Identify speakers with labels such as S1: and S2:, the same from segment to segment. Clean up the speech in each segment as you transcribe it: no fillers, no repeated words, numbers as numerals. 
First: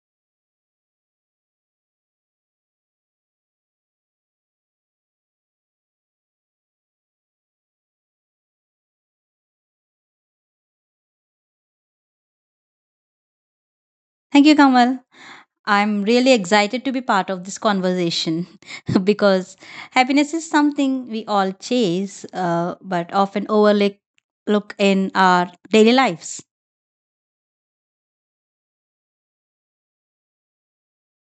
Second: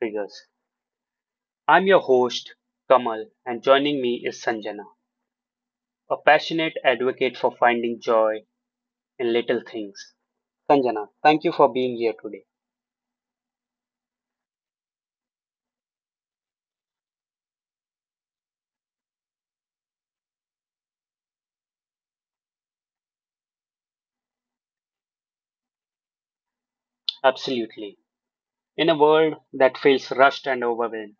S1: triggers. I'm your host, Kamal, and joining me is Sanjana, a passionate advocate for finding joy in little things. Sanjana, thank you for being here today.
S2: Thank you, Kamal. I'm really excited to be part of this conversation because happiness is something we all chase but often overlook look in our daily lives.
S1: Absolutely. In a world that feels rushed and overwhelmed,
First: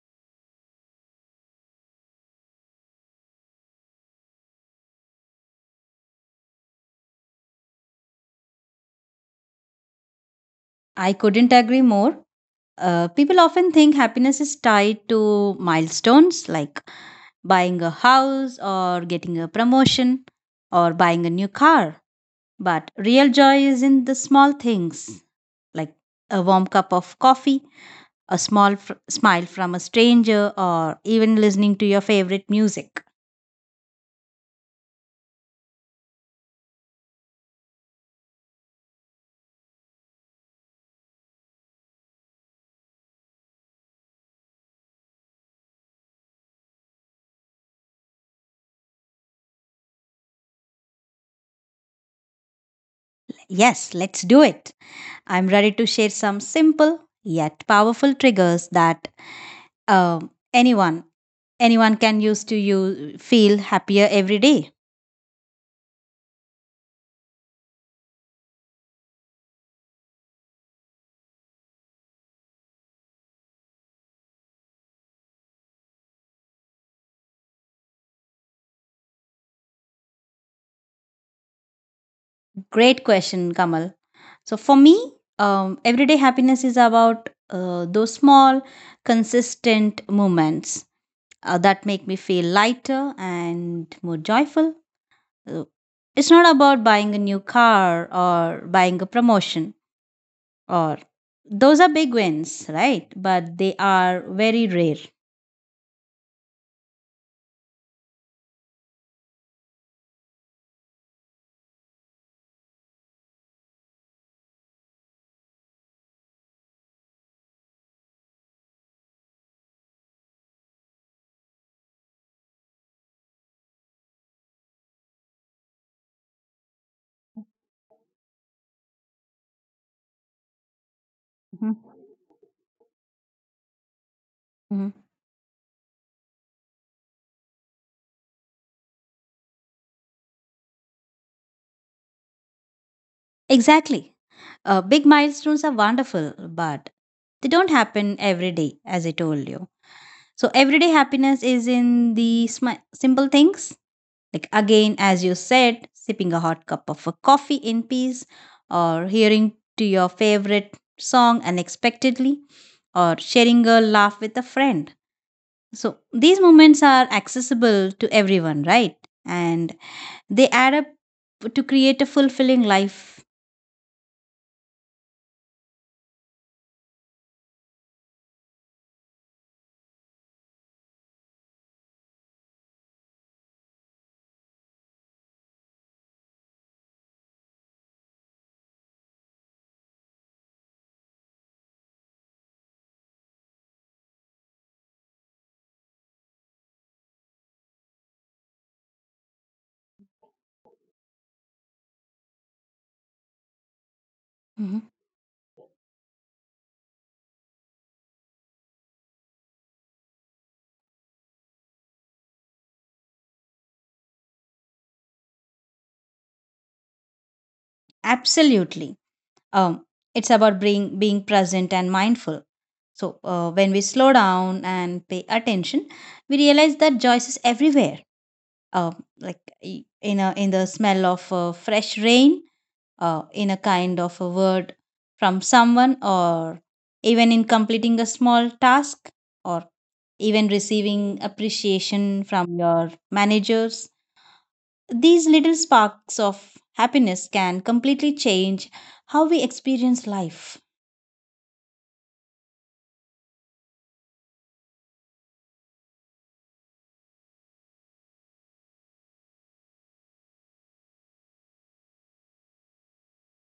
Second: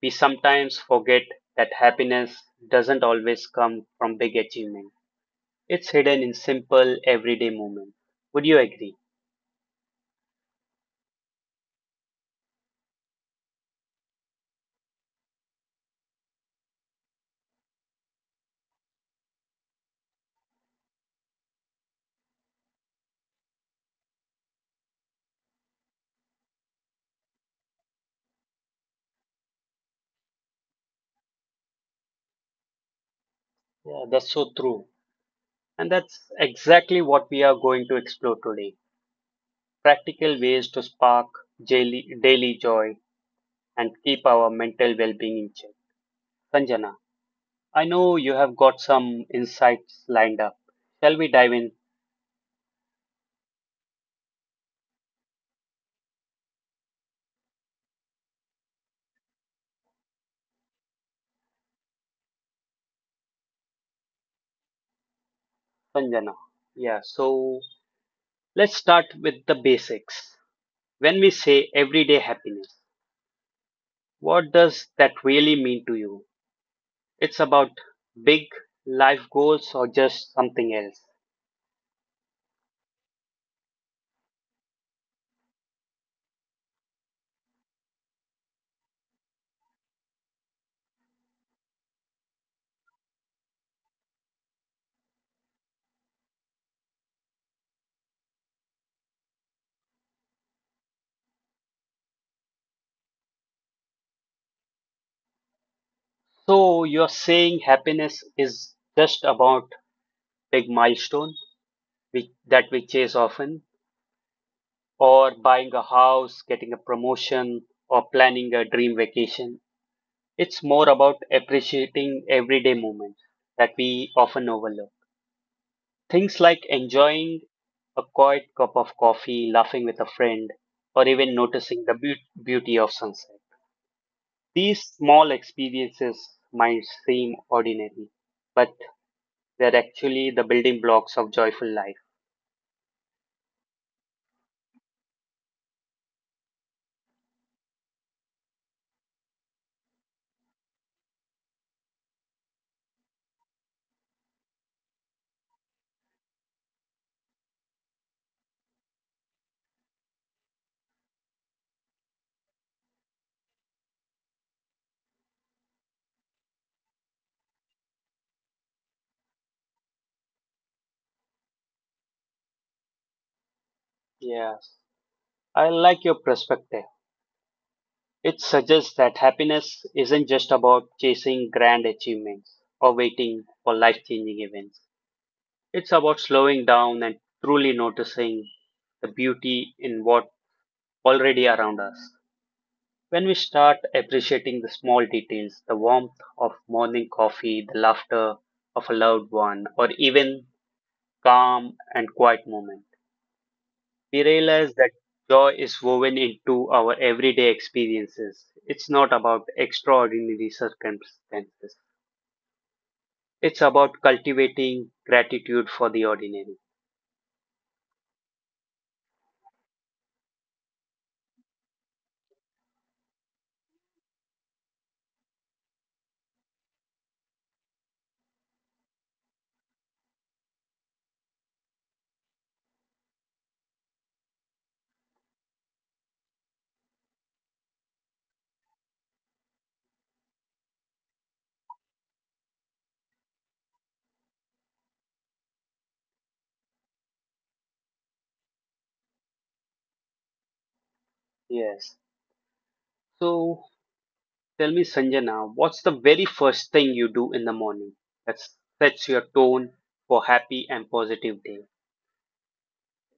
S1: we sometimes forget that happiness doesn't always come from big achievement. It's hidden in simple, everyday moments. Would you agree?
S2: I couldn't agree more. People often think happiness is tied to milestones like buying a house or getting a promotion or buying a new car. But real joy is in the small things like a warm cup of coffee, a small smile from a stranger, or even listening to your favorite music.
S1: Yeah, that's so true. And that's exactly what we are going to explore today, practical ways to spark daily joy and keep our mental well being in check. Sanjana, I know you have got some insights lined up. Shall we dive in,
S2: Yes, let's do it. I'm ready to share some simple yet powerful triggers that um anyone anyone can use to you feel happier every day.
S1: Sanjana? Yeah, so let's start with the basics. When we say everyday happiness, what does that really mean to you? It's about big life goals or just something else?
S2: Great question, Kamal. So for me, everyday happiness is about those small, consistent moments that make me feel lighter and more joyful. Uh, It's not about buying a new car or buying a promotion, or those are big wins, right? But they are very rare.
S1: So you're saying happiness is just about big milestone that we chase often, or buying a house, getting a promotion, or planning a dream vacation. It's more about appreciating everyday moments that we often overlook. Things like enjoying a quiet cup of coffee, laughing with a friend, or even
S2: Mhm.
S1: noticing the beauty of sunset.
S2: Mhm.
S1: These small experiences might seem ordinary, but they're actually the building blocks of joyful life.
S2: Exactly. Big milestones are wonderful, but they don't happen every day, as I told you. So, everyday happiness is in the simple things. Like again, as you said, sipping a hot cup of a coffee in peace, or hearing to your favorite song unexpectedly, or sharing a laugh with a friend. So these moments are accessible to everyone, right? And they add up to create a fulfilling life.
S1: Yes, I like your perspective. It suggests that happiness isn't just about chasing grand achievements or waiting for life changing events. It's about slowing down and truly noticing the beauty in what already around us. When we start appreciating the small details, the warmth of morning coffee, the laughter of a loved one, or even calm and quiet moments, we
S2: Mhm.
S1: realize that joy is woven into our everyday experiences. It's not about extraordinary circumstances, it's about cultivating gratitude for the ordinary.
S2: Absolutely. Um, it's about being present and mindful. So when we slow down and pay attention, we realize that joy is everywhere, uh, like in a in the smell of fresh rain, in a kind of a word from someone, or even in completing a small task, or even receiving appreciation from your managers. These little sparks of happiness can completely change how we experience life.
S1: Yes. So tell me, Sanjana, what's the very first thing you do in the morning that sets your tone for happy and positive day?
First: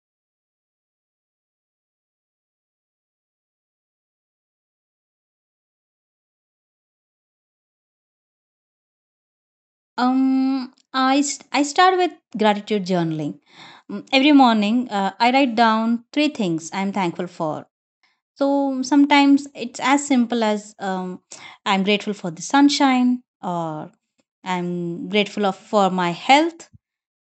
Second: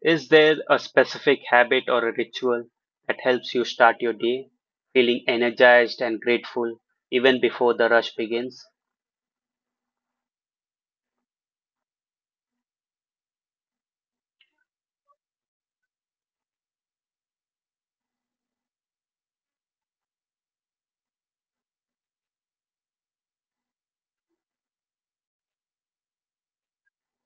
S1: Is there a specific habit or a ritual that helps you start your day feeling energized and grateful even before the rush begins?
S2: I I start with gratitude journaling. Every morning, I write down three things I'm thankful for. So sometimes it's as simple as I'm grateful for the sunshine, or I'm grateful for my health.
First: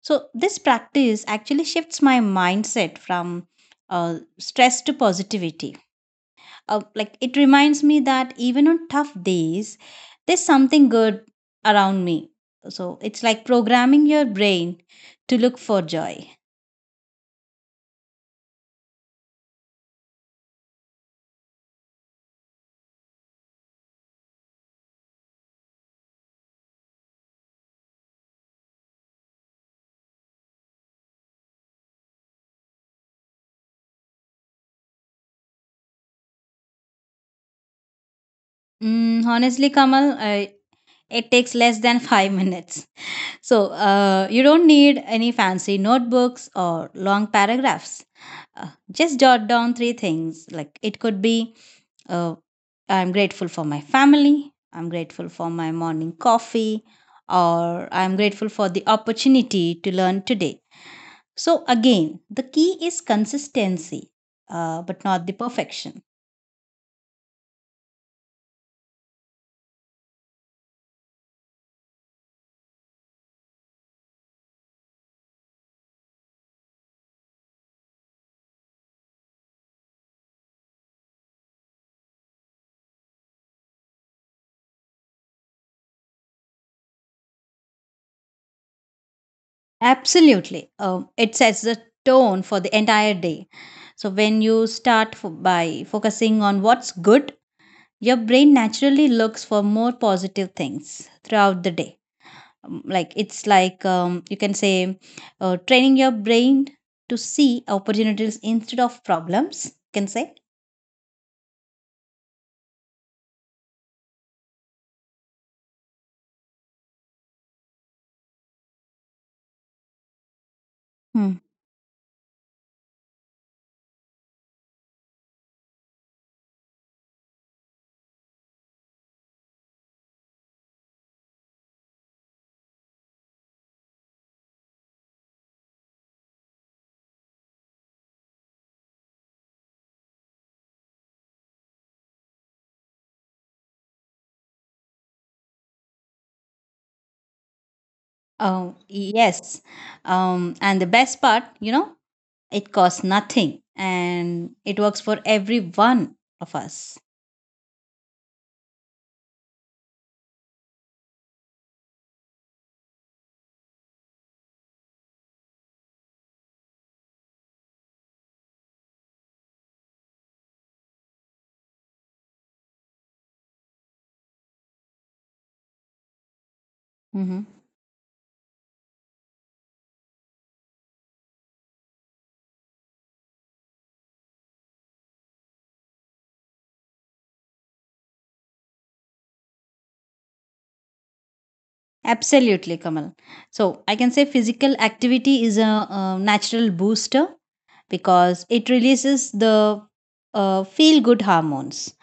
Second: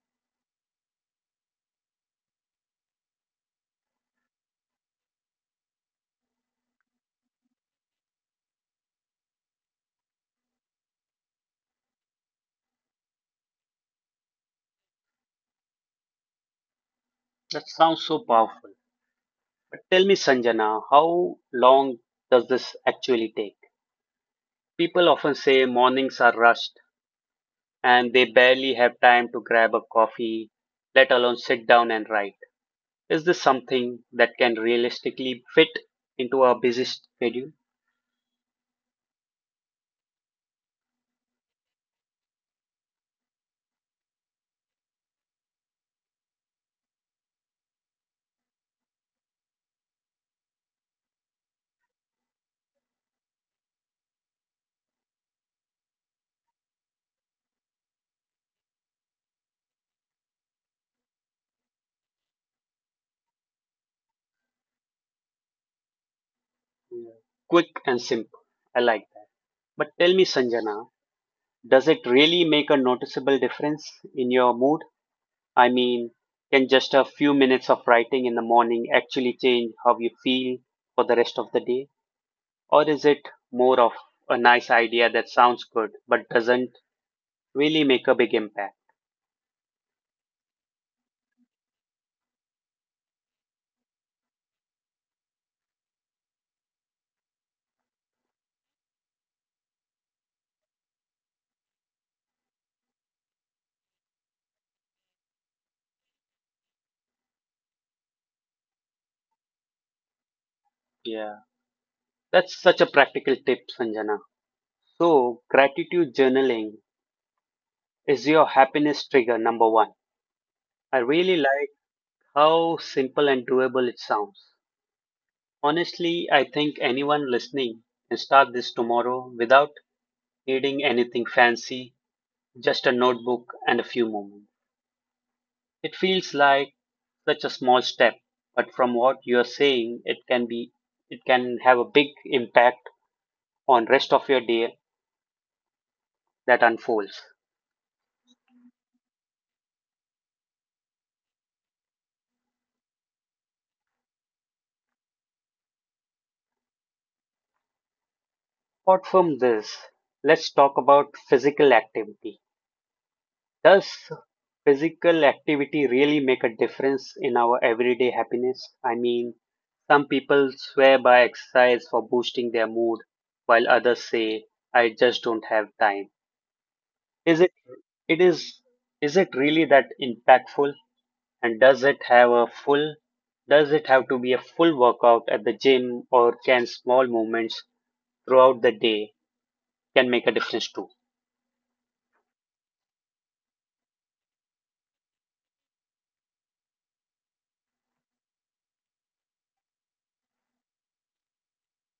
S2: So this practice actually shifts my mindset from stress to positivity. Like, it reminds me that even on tough days, there's something good around me. So it's like programming your brain to look for joy.
S1: That sounds so powerful. Tell me, Sanjana, how long does this actually take? People often say mornings are rushed and they barely have time to grab a coffee, let alone sit down and write. Is this something that can realistically fit into our busy schedule?
S2: Mm, honestly, Kamal, it takes less than 5 minutes. So you don't need any fancy notebooks or long paragraphs. Just jot down three things. Like, it could be uh, I'm grateful for my family, I'm grateful for my morning coffee, or I'm grateful for the opportunity to learn today. So, again, the key is consistency, but not the perfection.
S1: Yeah. Quick and simple. I like that. But tell me, Sanjana, does it really make a noticeable difference in your mood? I mean, can just a few minutes of writing in the morning actually change how you feel for the rest of the day? Or is it more of a nice idea that sounds good but doesn't really make a big impact?
S2: Absolutely. It sets the tone for the entire day. So, when you start by focusing on what's good, your brain naturally looks for more positive things throughout the day. Like it's like You can say training your brain to see opportunities instead of problems, you can say.
S1: Yeah, that's such a practical tip, Sanjana. So, gratitude journaling is your happiness trigger number one. I
S2: Hmm.
S1: really like how simple and doable it sounds. Honestly, I think anyone listening can start this tomorrow without needing anything fancy, just a notebook and a few moments. It feels like such a small step, but from what you're saying, it can have a big impact on rest of your day that unfolds.
S2: Oh, yes. And the best part, it costs nothing and it works for every one of us.
S1: Apart from this, let's talk about physical activity. Does physical activity really make a difference in our everyday happiness? I mean, some people swear by exercise for boosting their mood, while others say, I just don't have time.
S2: Mhm.
S1: Is it it is is it really that impactful? And does it have to be a full workout at the gym, or can small movements throughout the day can make a difference too?
S2: Absolutely, Kamal. So I can say physical activity is a natural booster, because it releases the feel good hormones.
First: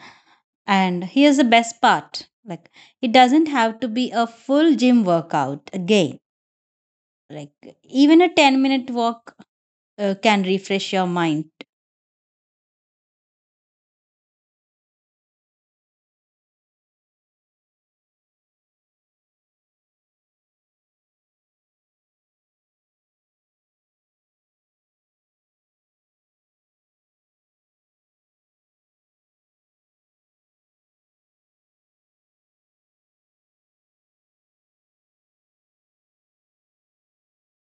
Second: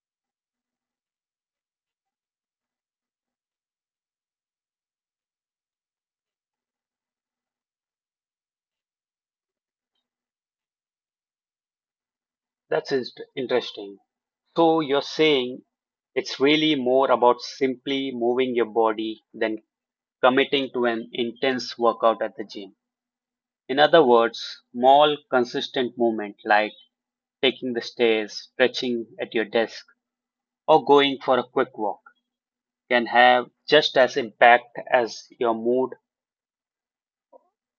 S2: And here's the best part, like, it doesn't have to be a full gym workout again. Like, even a 10-minute walk can refresh your mind.
S1: That's interesting. So you're saying it's really more about simply moving your body than committing to an intense workout at the gym. In other words, small consistent movement like taking the stairs, stretching at your desk, or going for a quick walk can have just as impact as your mood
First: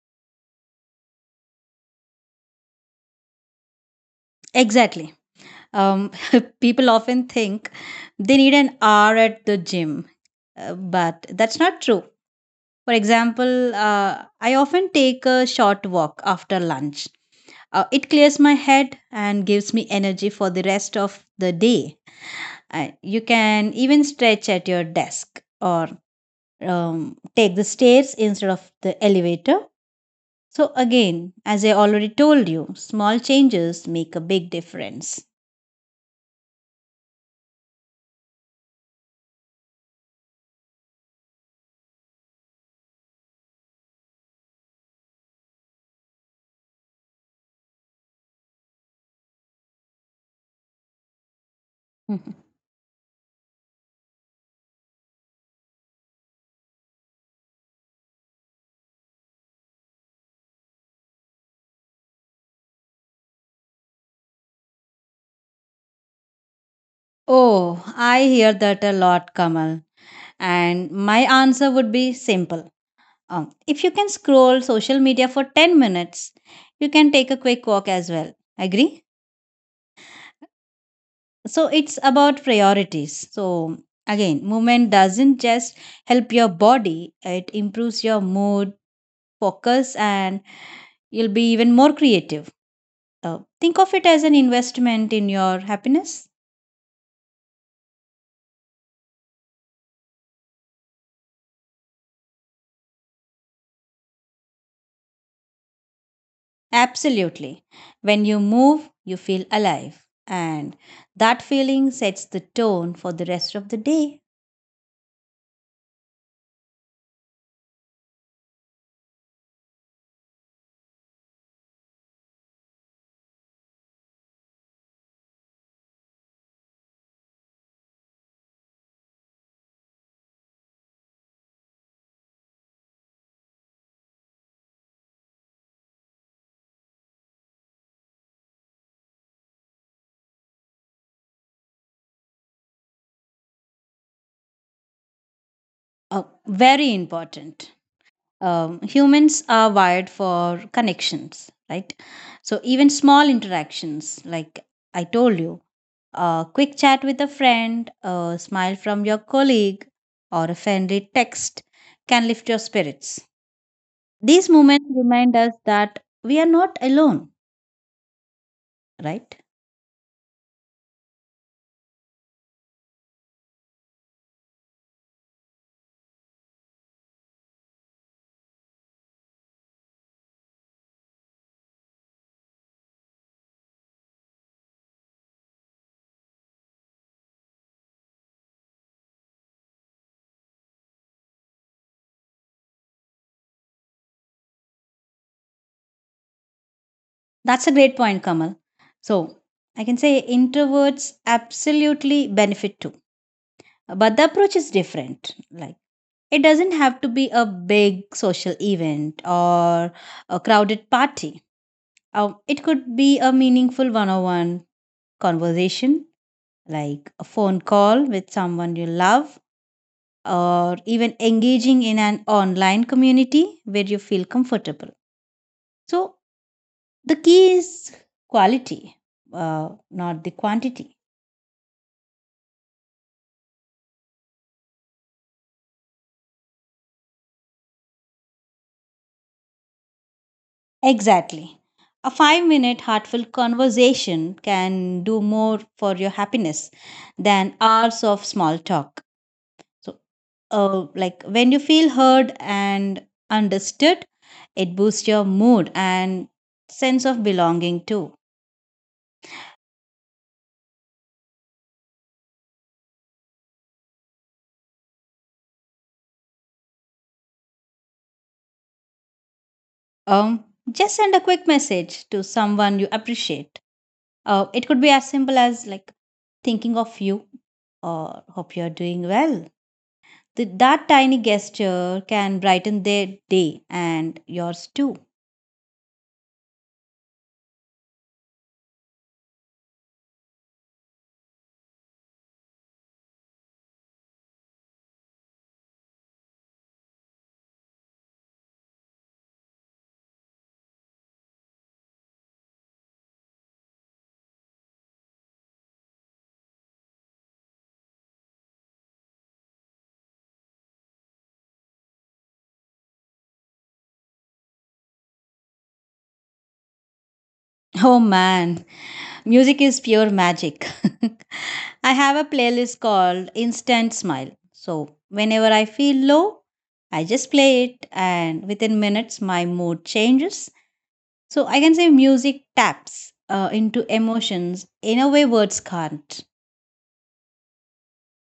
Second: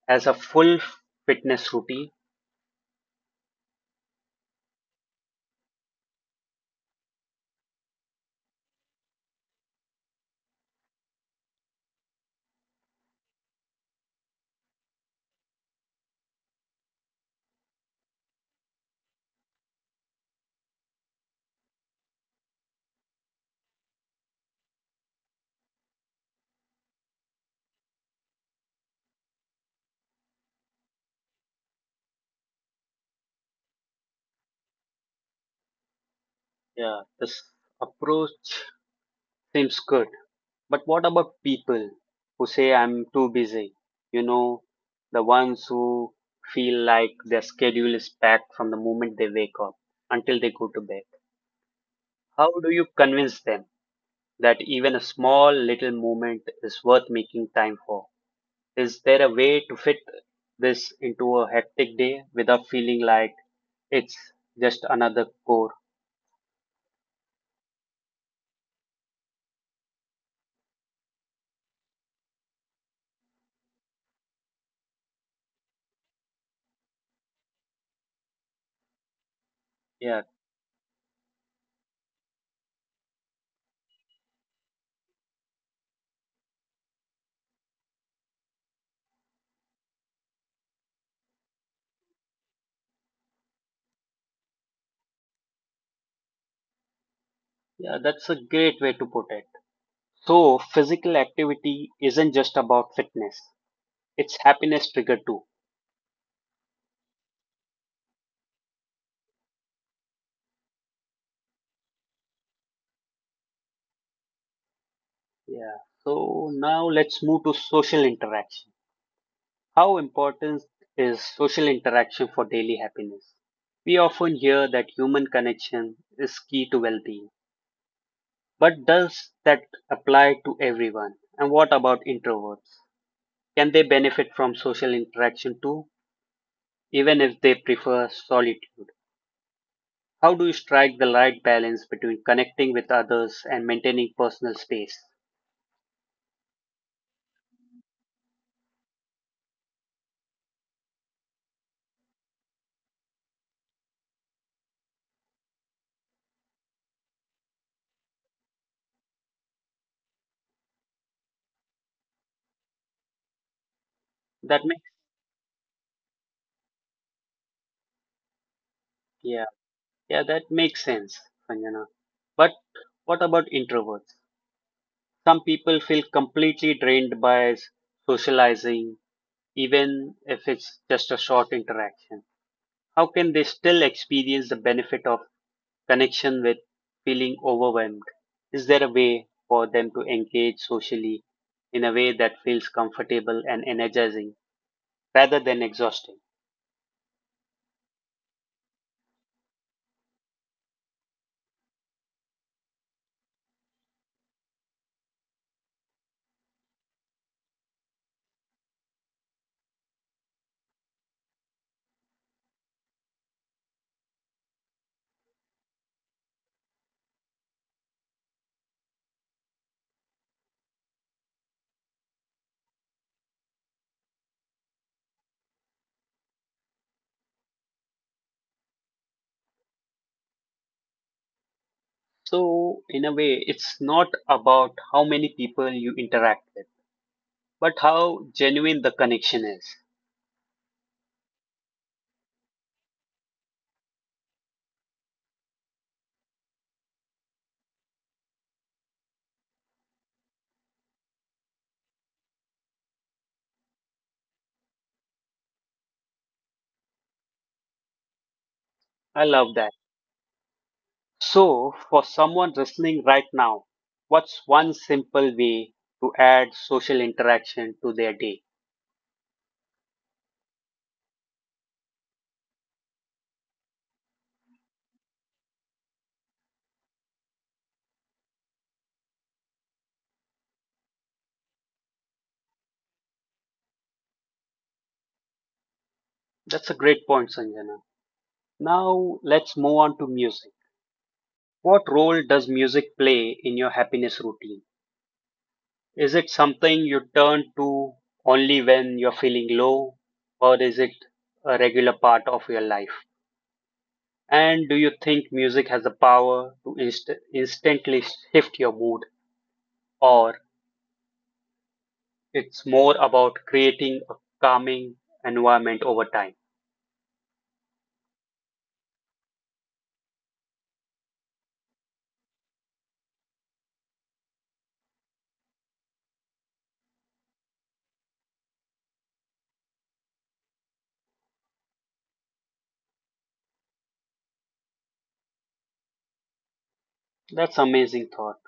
S1: as a full fitness routine.
S2: Exactly. Um, People often think they need an hour at the gym, but that's not true. For example, I often take a short walk after lunch. It clears my head and gives me energy for the rest of the day. You can even stretch at your desk, or take the stairs instead of the elevator. So, again, as I already told you, small changes make a big difference.
S1: Yeah, this approach seems good. But what about people who say I'm too busy? You know, the ones who feel like their schedule is packed from the moment they wake up until they go to bed.
S2: Mhm.
S1: How do you convince them that even a small little moment is worth making time for? Is there a way to fit this into a hectic day without feeling like it's just another core?
S2: Oh, I hear that a lot, Kamal. And my answer would be simple. If you can scroll social media for 10 minutes, you can take a quick walk as well. Agree?
S1: Yeah,
S2: So it's about priorities. So again, movement doesn't just help your body, it improves your mood, focus, and you'll be even more creative. Think of it as an investment in your happiness.
S1: yeah, that's a great way to put it. So, physical activity isn't just about fitness, it's happiness trigger too.
S2: Absolutely. When you move, you feel alive. And that feeling sets the tone for the rest of the day.
S1: Yeah. So, now let's move to social interaction. How important is social interaction for daily happiness? We often hear that human connection is key to well being, but does that apply to everyone? And what about introverts? Can they benefit from social interaction too, even if they prefer solitude? How do you strike the right balance between connecting with others and maintaining personal space?
S2: Very important. Humans are wired for connections, right? So even small interactions, like I told you, a quick chat with a friend, a smile from your colleague, or a friendly text can lift your spirits. These
S1: That makes
S2: moments remind us that we are not alone,
S1: yeah,
S2: right?
S1: yeah, that makes sense, Sanjana. But what about introverts? Some people feel completely drained by socializing, even if it's just a short interaction. How can they still experience the benefit of connection with feeling overwhelmed? Is there a way for them to engage socially in a way that feels comfortable and energizing rather than exhausting?
S2: That's a great point, Kamal. So I can say introverts absolutely benefit too, but the approach is different. Like, it doesn't have to be a big social event or a crowded party. It could be a meaningful one on one conversation, like a phone call with someone you love, or even engaging in an online community where you feel comfortable. So, the key is quality, not the quantity.
S1: So, in a way, it's not about how many people you interact with, but how genuine the connection is.
S2: Exactly. A 5 minute heartfelt conversation can do more for your happiness than hours of small talk. So, like, when you feel heard and understood, it boosts your mood and sense of belonging too.
S1: I love that. So, for someone listening right now, what's one simple way to add social interaction to their day?
S2: Um, just send a quick message to someone you appreciate. It could be as simple as, like, thinking of you, or hope you're doing well. That tiny gesture can brighten their day and yours too.
S1: That's a great point, Sanjana. Now, let's move on to music. What role does music play in your happiness routine? Is it something you turn to only when you're feeling low, or is it a regular part of your life? And do you think music has the power to instantly shift your mood, or it's more about creating a calming environment over time?
S2: Oh man, music is pure magic. I have a playlist called Instant Smile. So whenever I feel low, I just play it, and within minutes my mood changes. So I can say music taps into emotions in a way words can't.
S1: That's amazing thought.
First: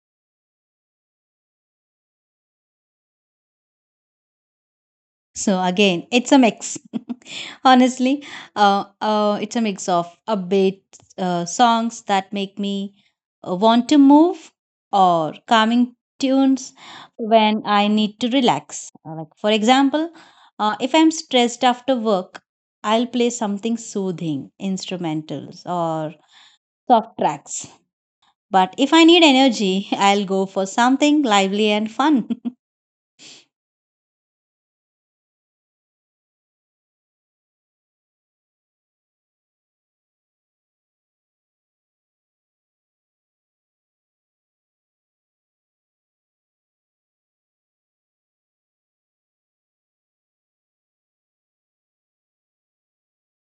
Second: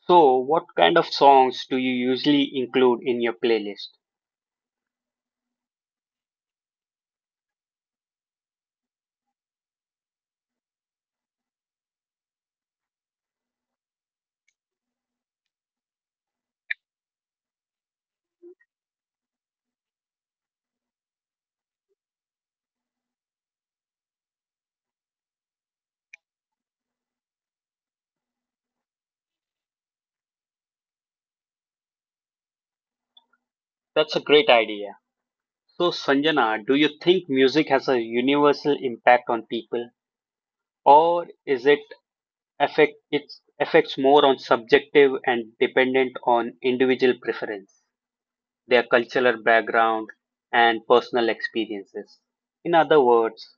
S1: So, what kind of songs do you usually include in your playlist?
S2: So again, it's a mix. Honestly, it's a mix of upbeat songs that make me want to move, or calming tunes when I need to relax. Like, for example, if I'm stressed after work, I'll play something soothing, instrumentals or soft tracks. But if I need energy, I'll go for something lively and fun.
S1: That's a great idea. So, Sanjana, do you think music has a universal impact on people, or is it affect it affects more on subjective and dependent on individual preference, their cultural background, and personal experiences? In other words,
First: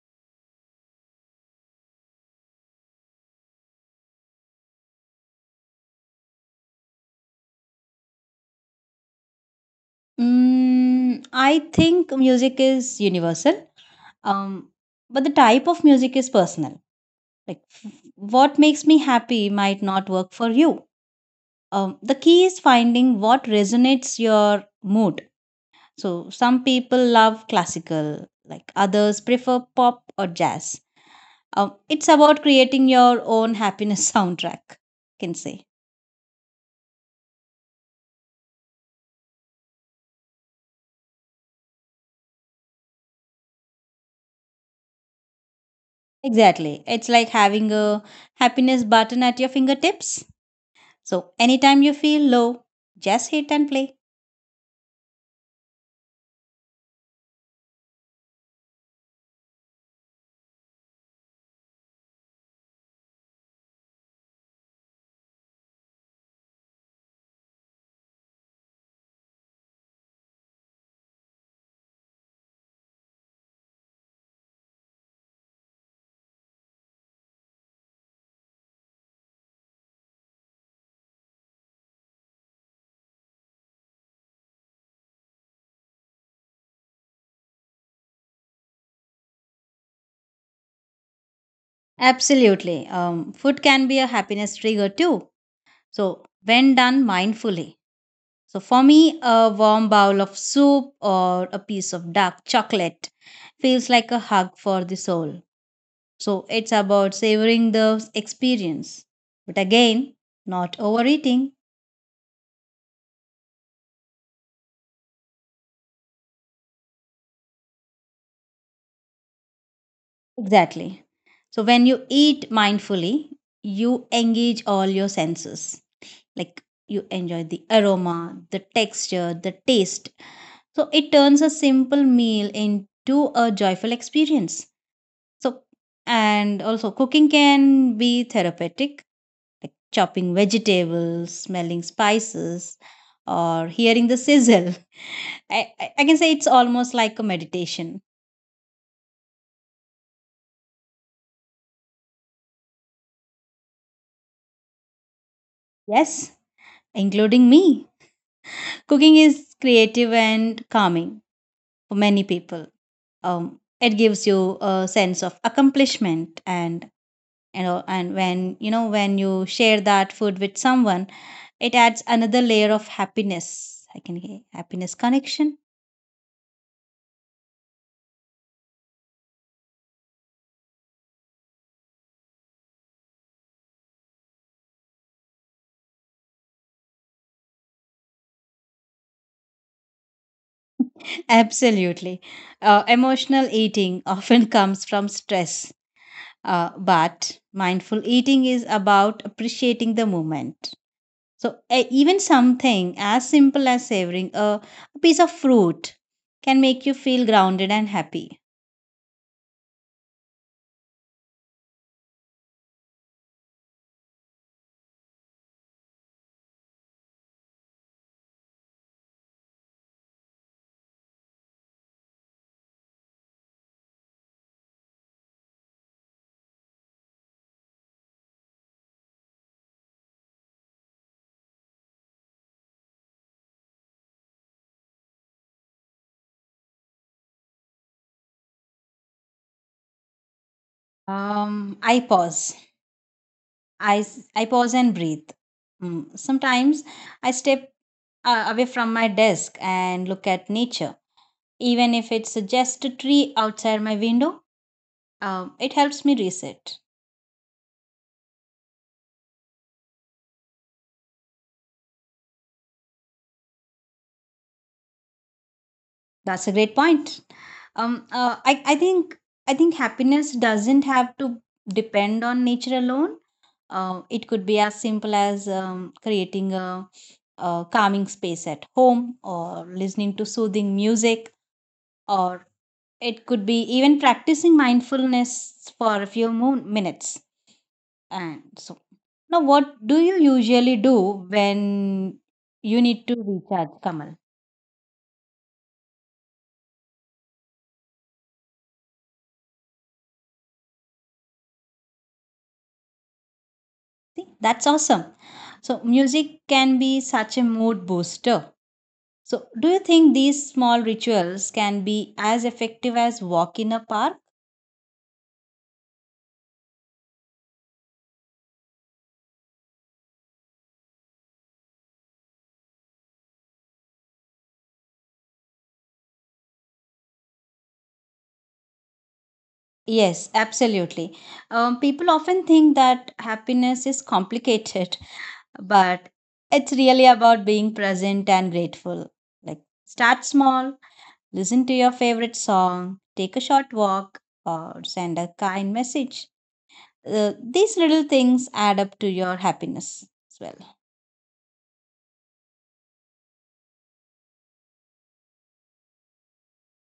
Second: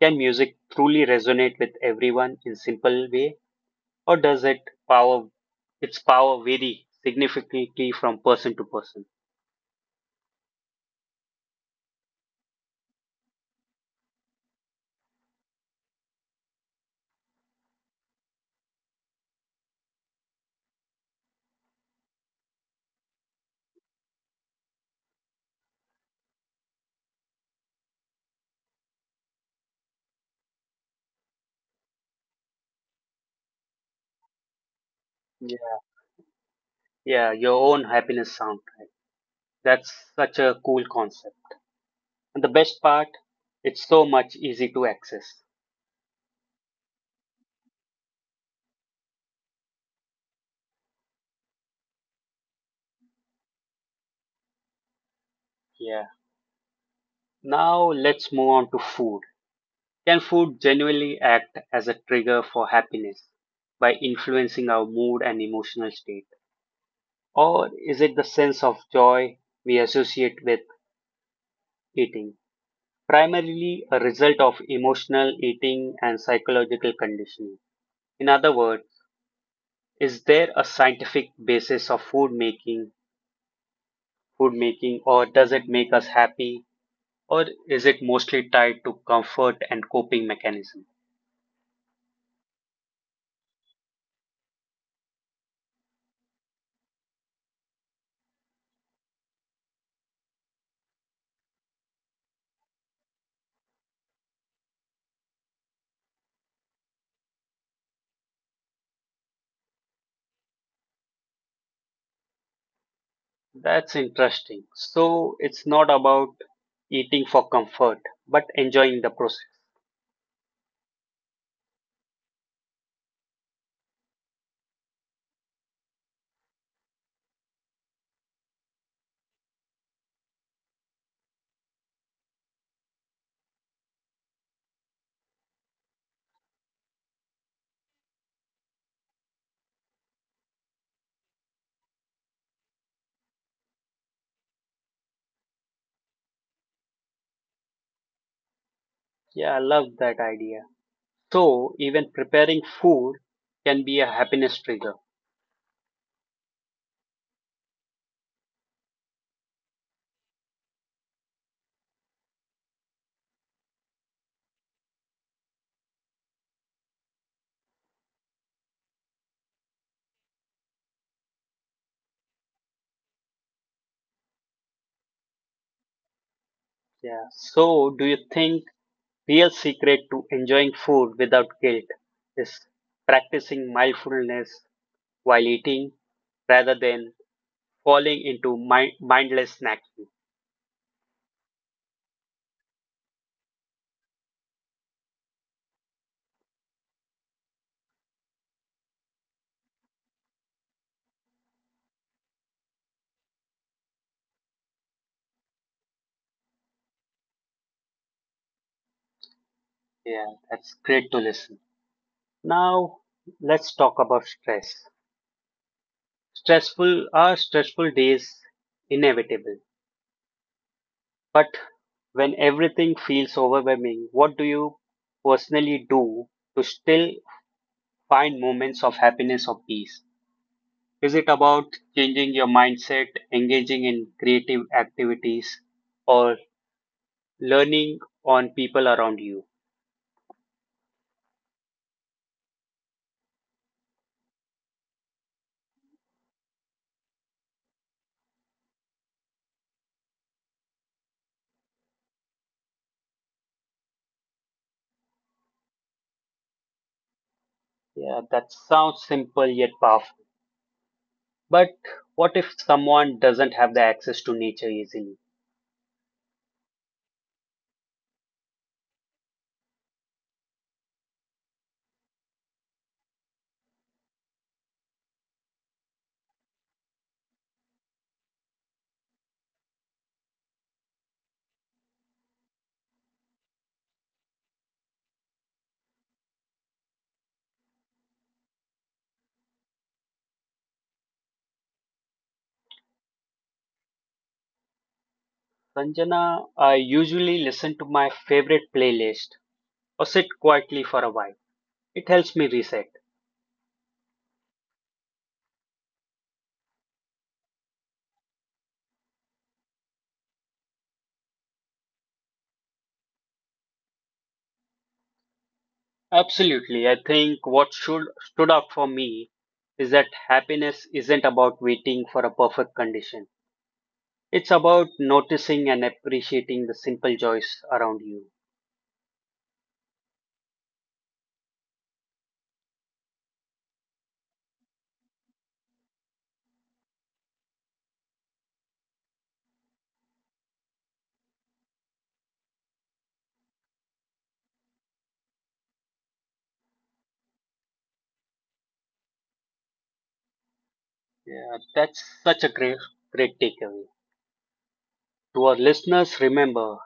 S1: can music truly resonate with everyone in simple way, or does it power its power vary significantly from person to person?
S2: Mm, I think music is universal, um, but the type of music is personal. Like, what makes me happy might not work for you. The key is finding what resonates your mood. So some people love classical, like others prefer pop or jazz. It's about creating your own happiness soundtrack, you can say.
S1: Yeah. Yeah, your own happiness soundtrack. That's such a cool concept. And the best part, it's so much easy to access.
S2: Exactly. It's like having a happiness button at your fingertips. So anytime you feel low, just hit and play.
S1: Yeah. Now let's move on to food. Can food genuinely act as a trigger for happiness by influencing our mood and emotional state? Or is it the sense of joy we associate with eating, primarily a result of emotional eating and psychological conditioning? In other words, is there a scientific basis of food making, or does it make us happy, or is it mostly tied to comfort and coping mechanism?
S2: Absolutely. Food can be a happiness trigger too. So, when done mindfully. So, for me, a warm bowl of soup or a piece of dark chocolate feels like a hug for the soul. So, it's about savoring the experience. But again, not overeating.
S1: That's interesting. So it's not about eating for comfort, but enjoying the process.
S2: Exactly. So, when you eat mindfully, you engage all your senses. Like, you enjoy the aroma, the texture, the taste. So it turns a simple meal into a joyful experience. So, and also cooking can be therapeutic, like chopping vegetables, smelling spices, or hearing the sizzle. I can say it's almost like a meditation.
S1: Yeah, I love that idea. So even preparing food can be a happiness trigger.
S2: Yes, including me, cooking is creative and calming for many people. It gives you a sense of accomplishment, and when when you share that food with someone, it adds another layer of happiness. I can hear happiness connection.
S1: Yeah. So do you think real secret to enjoying food without guilt is practicing mindfulness while eating rather than falling into mindless snacking?
S2: Absolutely. Emotional eating often comes from stress, but mindful eating is about appreciating the moment. So even something as simple as savoring a piece of fruit can make you feel grounded and happy.
S1: Yeah, that's great to listen. Now let's talk about stress. Stressful days inevitable, but when everything feels overwhelming, what do you personally do to still find moments of happiness or peace? Is it about changing your mindset, engaging in creative activities, or learning on people around you?
S2: I pause. I pause and breathe. Sometimes I step away from my desk and look at nature. Even if it's just a tree outside my window, it helps me reset.
S1: Yeah, that sounds simple yet powerful. But what if someone doesn't have the access to nature easily?
S2: That's a great point. Um, uh, I, I think I think happiness doesn't have to depend on nature alone. It could be as simple as creating a calming space at home, or listening to soothing music, or it could be even practicing mindfulness for a few more minutes. And so, now what do you usually do when you need to recharge, Kamal?
S1: Sanjana, I usually listen to my favorite playlist or sit quietly for a while. It helps me reset.
S2: See, that's awesome. So, music can be such a mood booster. So, do you think these small rituals can be as effective as walk in a park?
S1: Absolutely. I think what should stood out for me is that happiness isn't about waiting for a perfect condition. It's about noticing and appreciating the simple joys around you.
S2: Yes, absolutely. People often think that happiness is complicated, but it's really about being present and grateful. Like, start small, listen to your favorite song, take a short walk, or send a kind message. These little things add up to your happiness as well.
S1: Yeah, that's such a great takeaway. To our listeners, remember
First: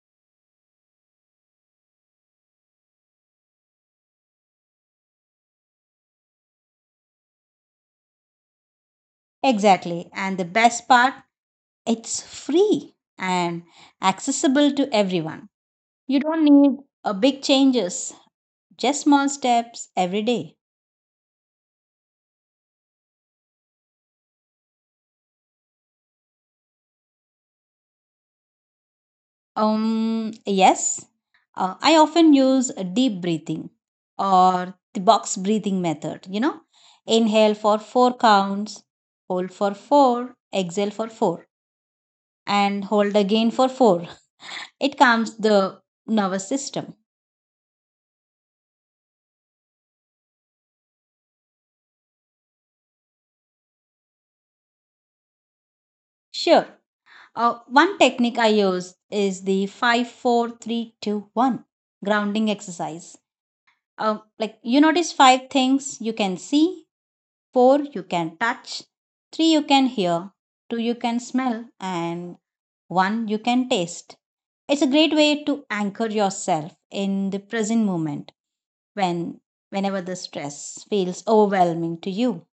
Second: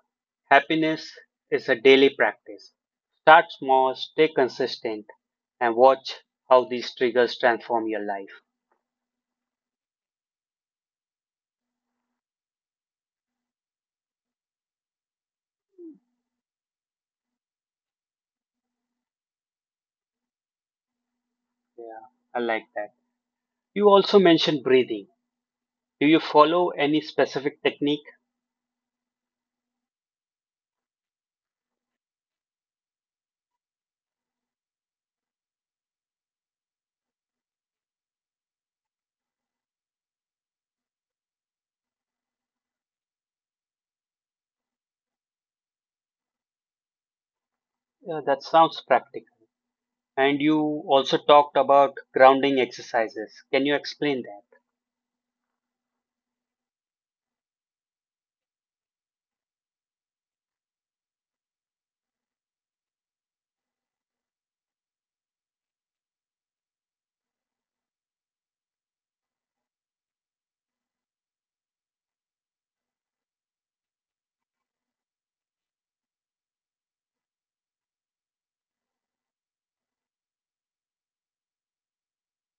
S1: happiness is a daily practice. Start small, stay consistent, and watch how these triggers transform your life.
S2: Exactly. And the best part, it's free and accessible to everyone. You don't need a big changes, just small steps every day.
S1: Yeah, I like that. You also mentioned breathing. Do you follow any specific technique?
S2: Yes, I often use a deep breathing or the box breathing method. You know, inhale for four counts, hold for four, exhale for four, and hold again for four. It calms the nervous system.
S1: That sounds practical. And you also talked about grounding exercises. Can you explain that?
S2: Sure. One technique I use is the five, four, three, two, one grounding exercise. Like you notice five things you can see, 4 you can touch, 3 you can hear, 2 you can smell, and 1 you can taste. It's a great way to anchor yourself in the present moment when whenever the stress feels overwhelming to you.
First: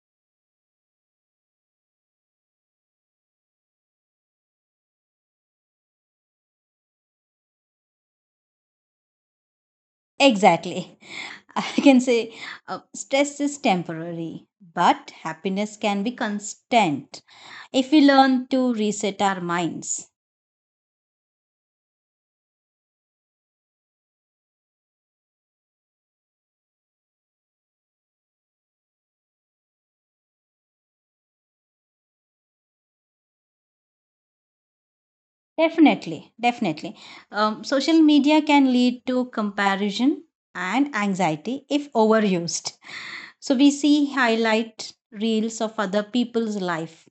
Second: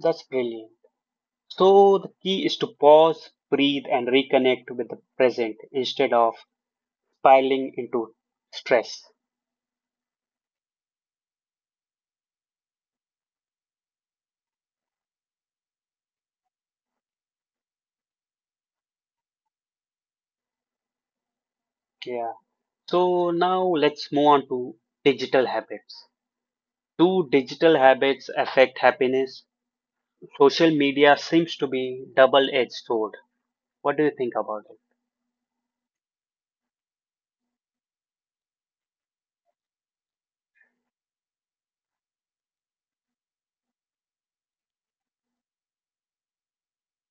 S1: That's brilliant. So, the key is to pause, breathe, and reconnect with the present instead of spiraling into stress.
S2: Exactly. I can say stress is temporary, but happiness can be constant if we learn to reset our minds.
S1: Yeah. So, now let's move on to digital habits. Do digital habits affect happiness? Social media seems to be double edged sword. What do you think about it?
S2: Definitely. Social media can lead to comparison and anxiety if overused. So we see highlight reels of other people's life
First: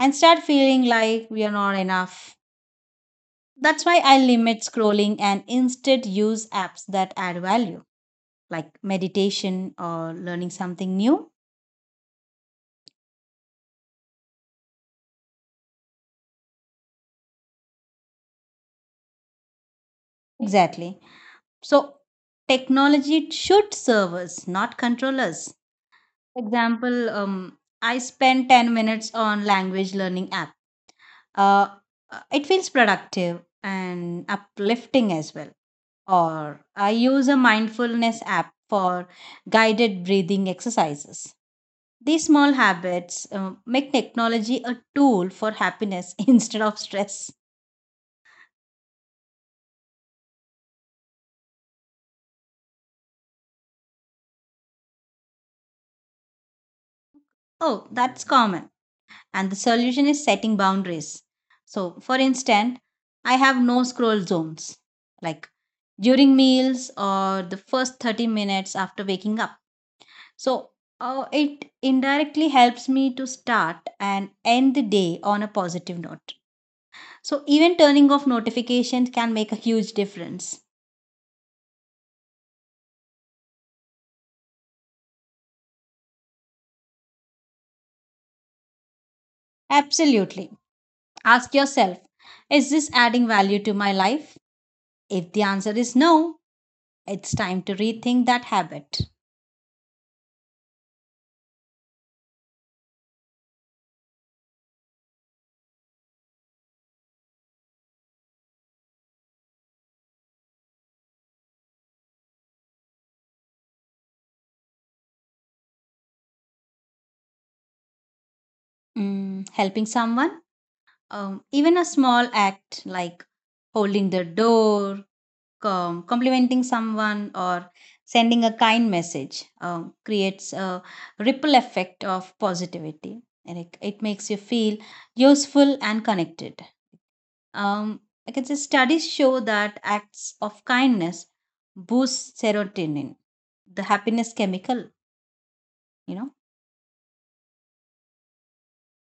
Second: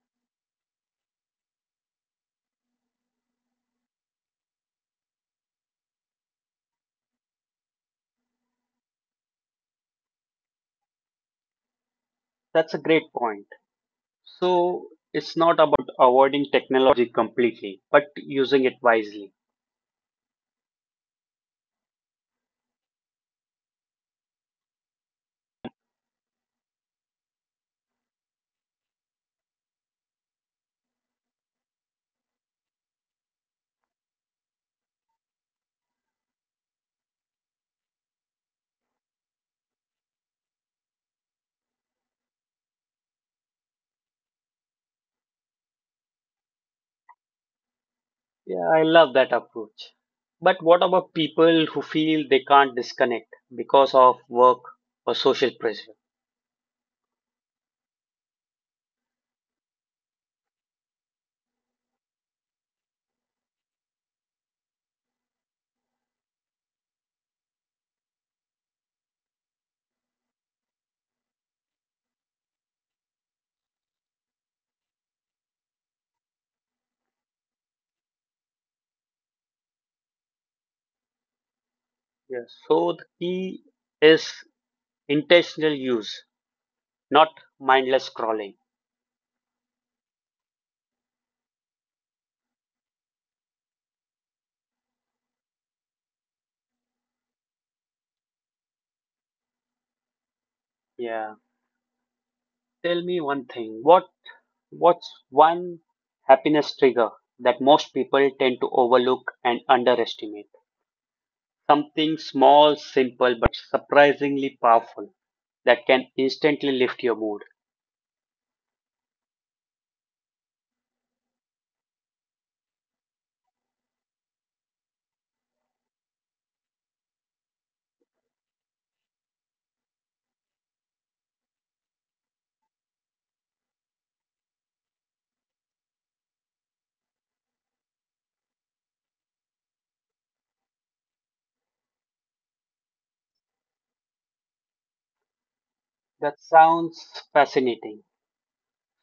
S2: and start feeling like we are not enough. That's why I limit scrolling and instead use apps that add value, like meditation or learning something new.
S1: That's a great point. So it's not about avoiding technology completely, but using it wisely.
S2: Exactly. So technology should serve us, not control us. Example, I spend 10 minutes on language learning app. Uh, it feels productive and uplifting as well. Or I use a mindfulness app for guided breathing exercises. These small habits make technology a tool for happiness instead of stress.
S1: Yeah, I love that approach. But what about people who feel they can't disconnect because of work or social pressure?
S2: Oh, that's common. And the solution is setting boundaries. So, for instance, I have no scroll zones. Like during meals or the first 30 minutes after waking up. So it indirectly helps me to start and end the day on a positive note. So even turning off notifications can make a huge difference.
S1: Yes. So the key is intentional use, not mindless scrolling.
S2: Absolutely. Ask yourself, is this adding value to my life? If the answer is no, it's time to rethink that habit.
S1: Yeah. Tell me one thing. What's one happiness trigger that most people tend to overlook and underestimate? Something small, simple, but surprisingly powerful that can instantly lift your mood.
S2: Mm, helping someone, even a small act like holding the door, complimenting someone, or sending a kind message creates a ripple effect of positivity, and it makes you feel useful and connected. um, I can say studies show that acts of kindness boost serotonin, the happiness chemical you know
S1: That sounds fascinating.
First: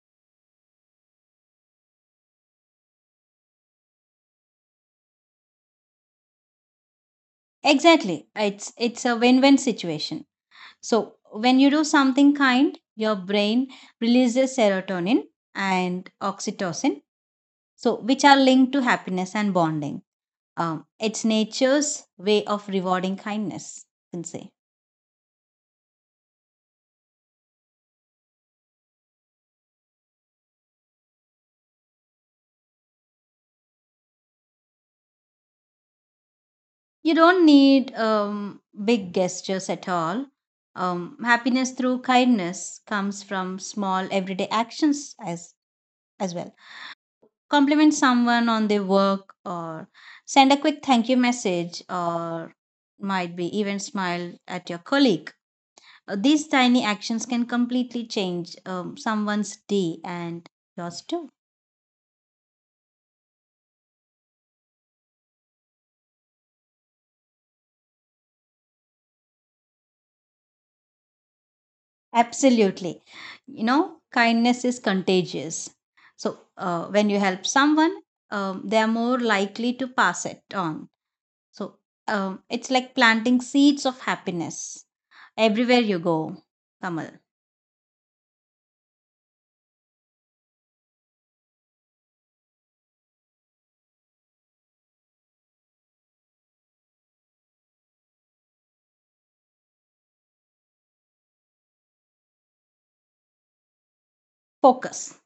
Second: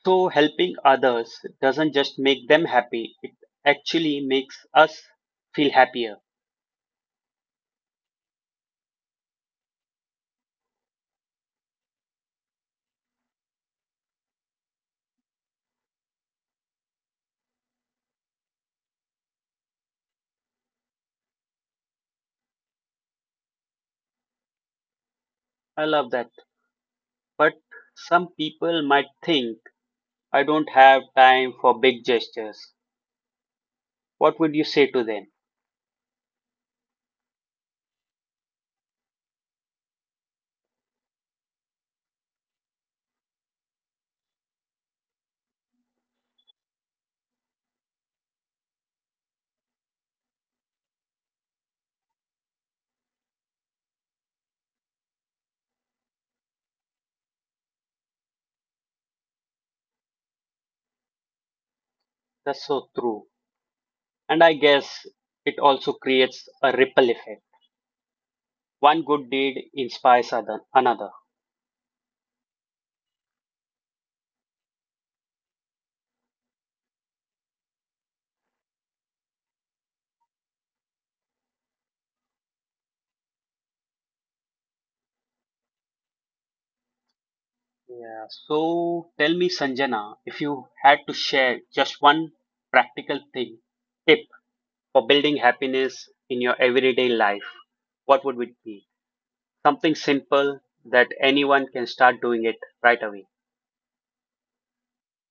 S1: So, helping others doesn't just make them happy, it actually makes us feel happier.
S2: exactly. It's a win-win situation. So when you do something kind, your brain releases serotonin and oxytocin, so which are linked to happiness and bonding. It's nature's way of rewarding kindness, you can say.
S1: I love that. But some people might think, I don't have time for big gestures. What would you say to them?
S2: You don't need big gestures at all. Happiness through kindness comes from small everyday actions as well. Compliment someone on their work, or send a quick thank you message, or might be even smile at your colleague. These tiny actions can completely change someone's day, and yours too.
S1: That's so true. And I guess it also creates a ripple effect. One good deed inspires other, another.
S2: Absolutely. You know, kindness is contagious. So, when you help someone, they are more likely to pass it on. So, it's like planting seeds of happiness everywhere you go. Kamal,
S1: Yeah, so tell me, Sanjana, if you had to share just one practical thing, tip for building happiness in your everyday life, what would it be? Something simple that anyone can start doing it right away.
S2: focus.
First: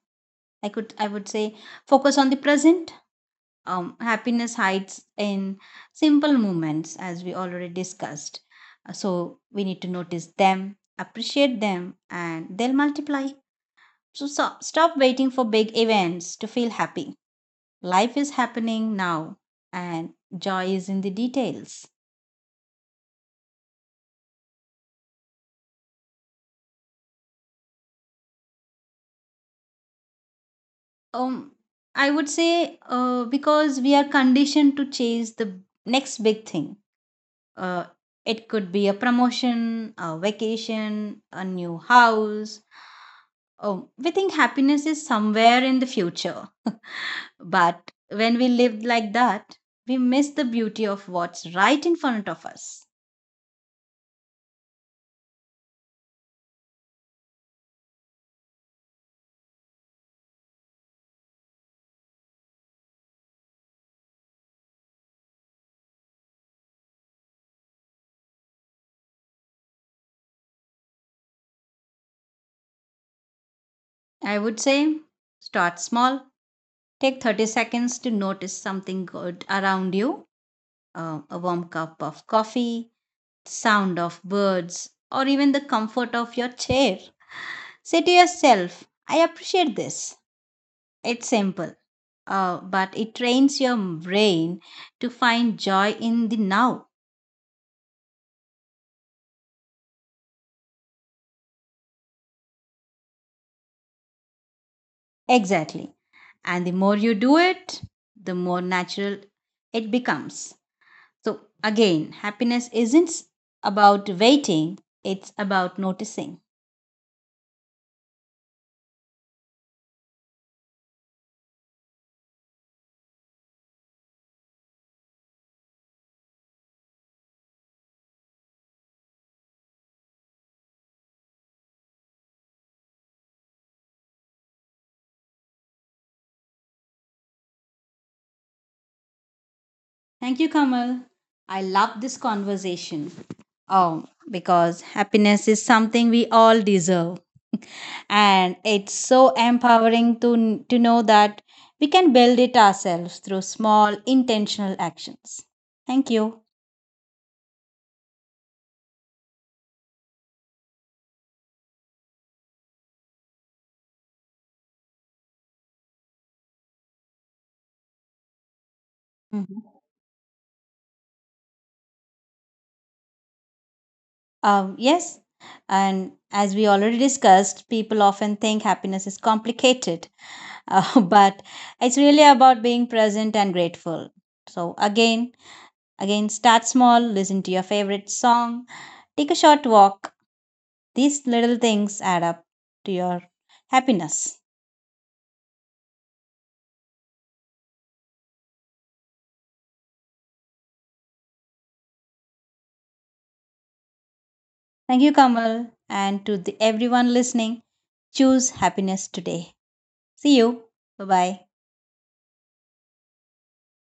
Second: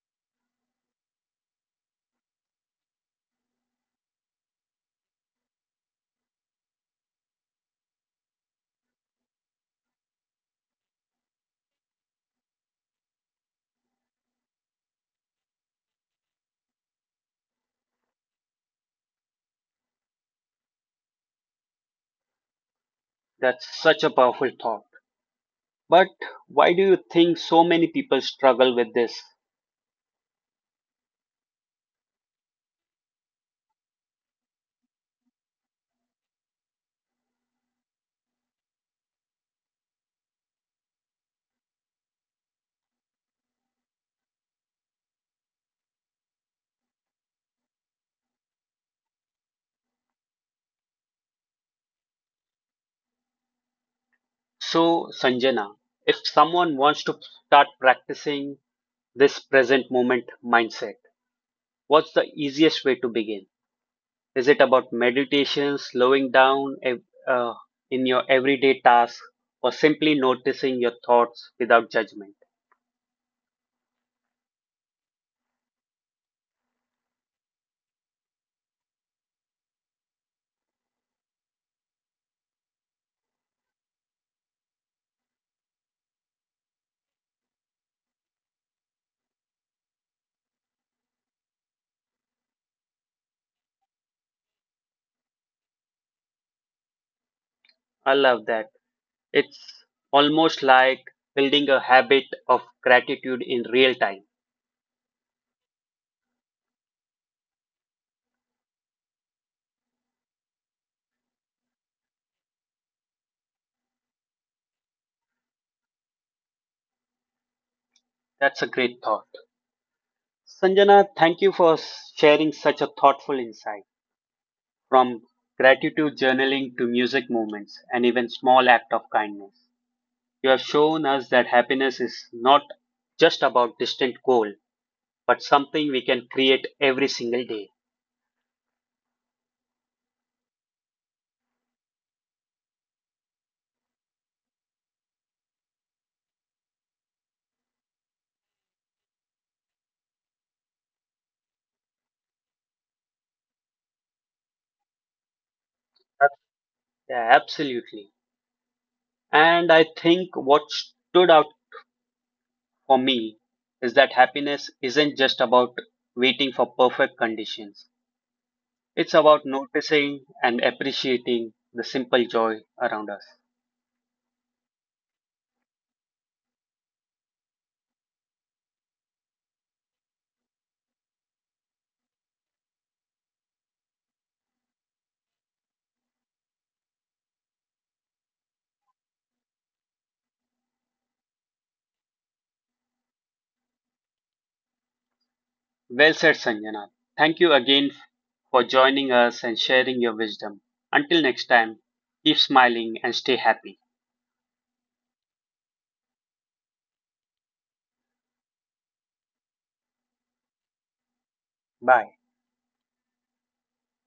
S2: I would say, focus on the present. Happiness hides in simple moments, as we already discussed. So we need to notice them, appreciate them, and they'll multiply. So stop waiting for big events to feel happy. Life is happening now, and joy is in the details.
S1: That's such a powerful thought. But why do you think so many people struggle with this?
S2: Um, I would say because we are conditioned to chase the next big thing. Uh, it could be a promotion, a vacation, a new house. Oh, we think happiness is somewhere in the future. But when we live like that, we miss the beauty of what's right in front of us.
S1: So, Sanjana, if someone wants to start practicing this present moment mindset, what's the easiest way to begin? Is it about meditation, slowing down uh, in your everyday task, or simply noticing your thoughts without judgment?
S2: I would say start small. Take 30 seconds to notice something good around you, a warm cup of coffee, sound of birds, or even the comfort of your chair. Say to yourself, I appreciate this. It's simple, but it trains your brain to find joy in the now.
S1: I love that. It's almost like building a habit of gratitude in real time.
S2: Exactly. And the more you do it, the more natural it becomes. So, again, happiness isn't about waiting, it's about noticing.
S1: That's a great thought. Sanjana, thank you for sharing such a thoughtful insight, from gratitude journaling to music movements and even small act of kindness. You have shown us that happiness is not just about distant goal, but something we can create every single day.
S2: Thank you, Kamal. I love this conversation. Oh, because happiness is something we all deserve. And it's so empowering to know that we can build it ourselves through small, intentional actions. Thank you.
S1: Absolutely. And I think what stood out for me is that happiness isn't just about waiting for perfect conditions. It's about
S2: Mhm.
S1: noticing and appreciating the simple joy around us.
S2: Yes, and as we already discussed, people often think happiness is complicated, but it's really about being present and grateful. So, again, Again, start small, listen to your favorite song, take a short walk. These little things add up to your happiness.
S1: Well said, Sanjana. Thank you again for joining us and sharing your wisdom. Until next time, keep smiling and stay happy.
S2: Thank you, Kamal, and to everyone listening. Choose happiness today. See you. Bye bye.
S1: Bye.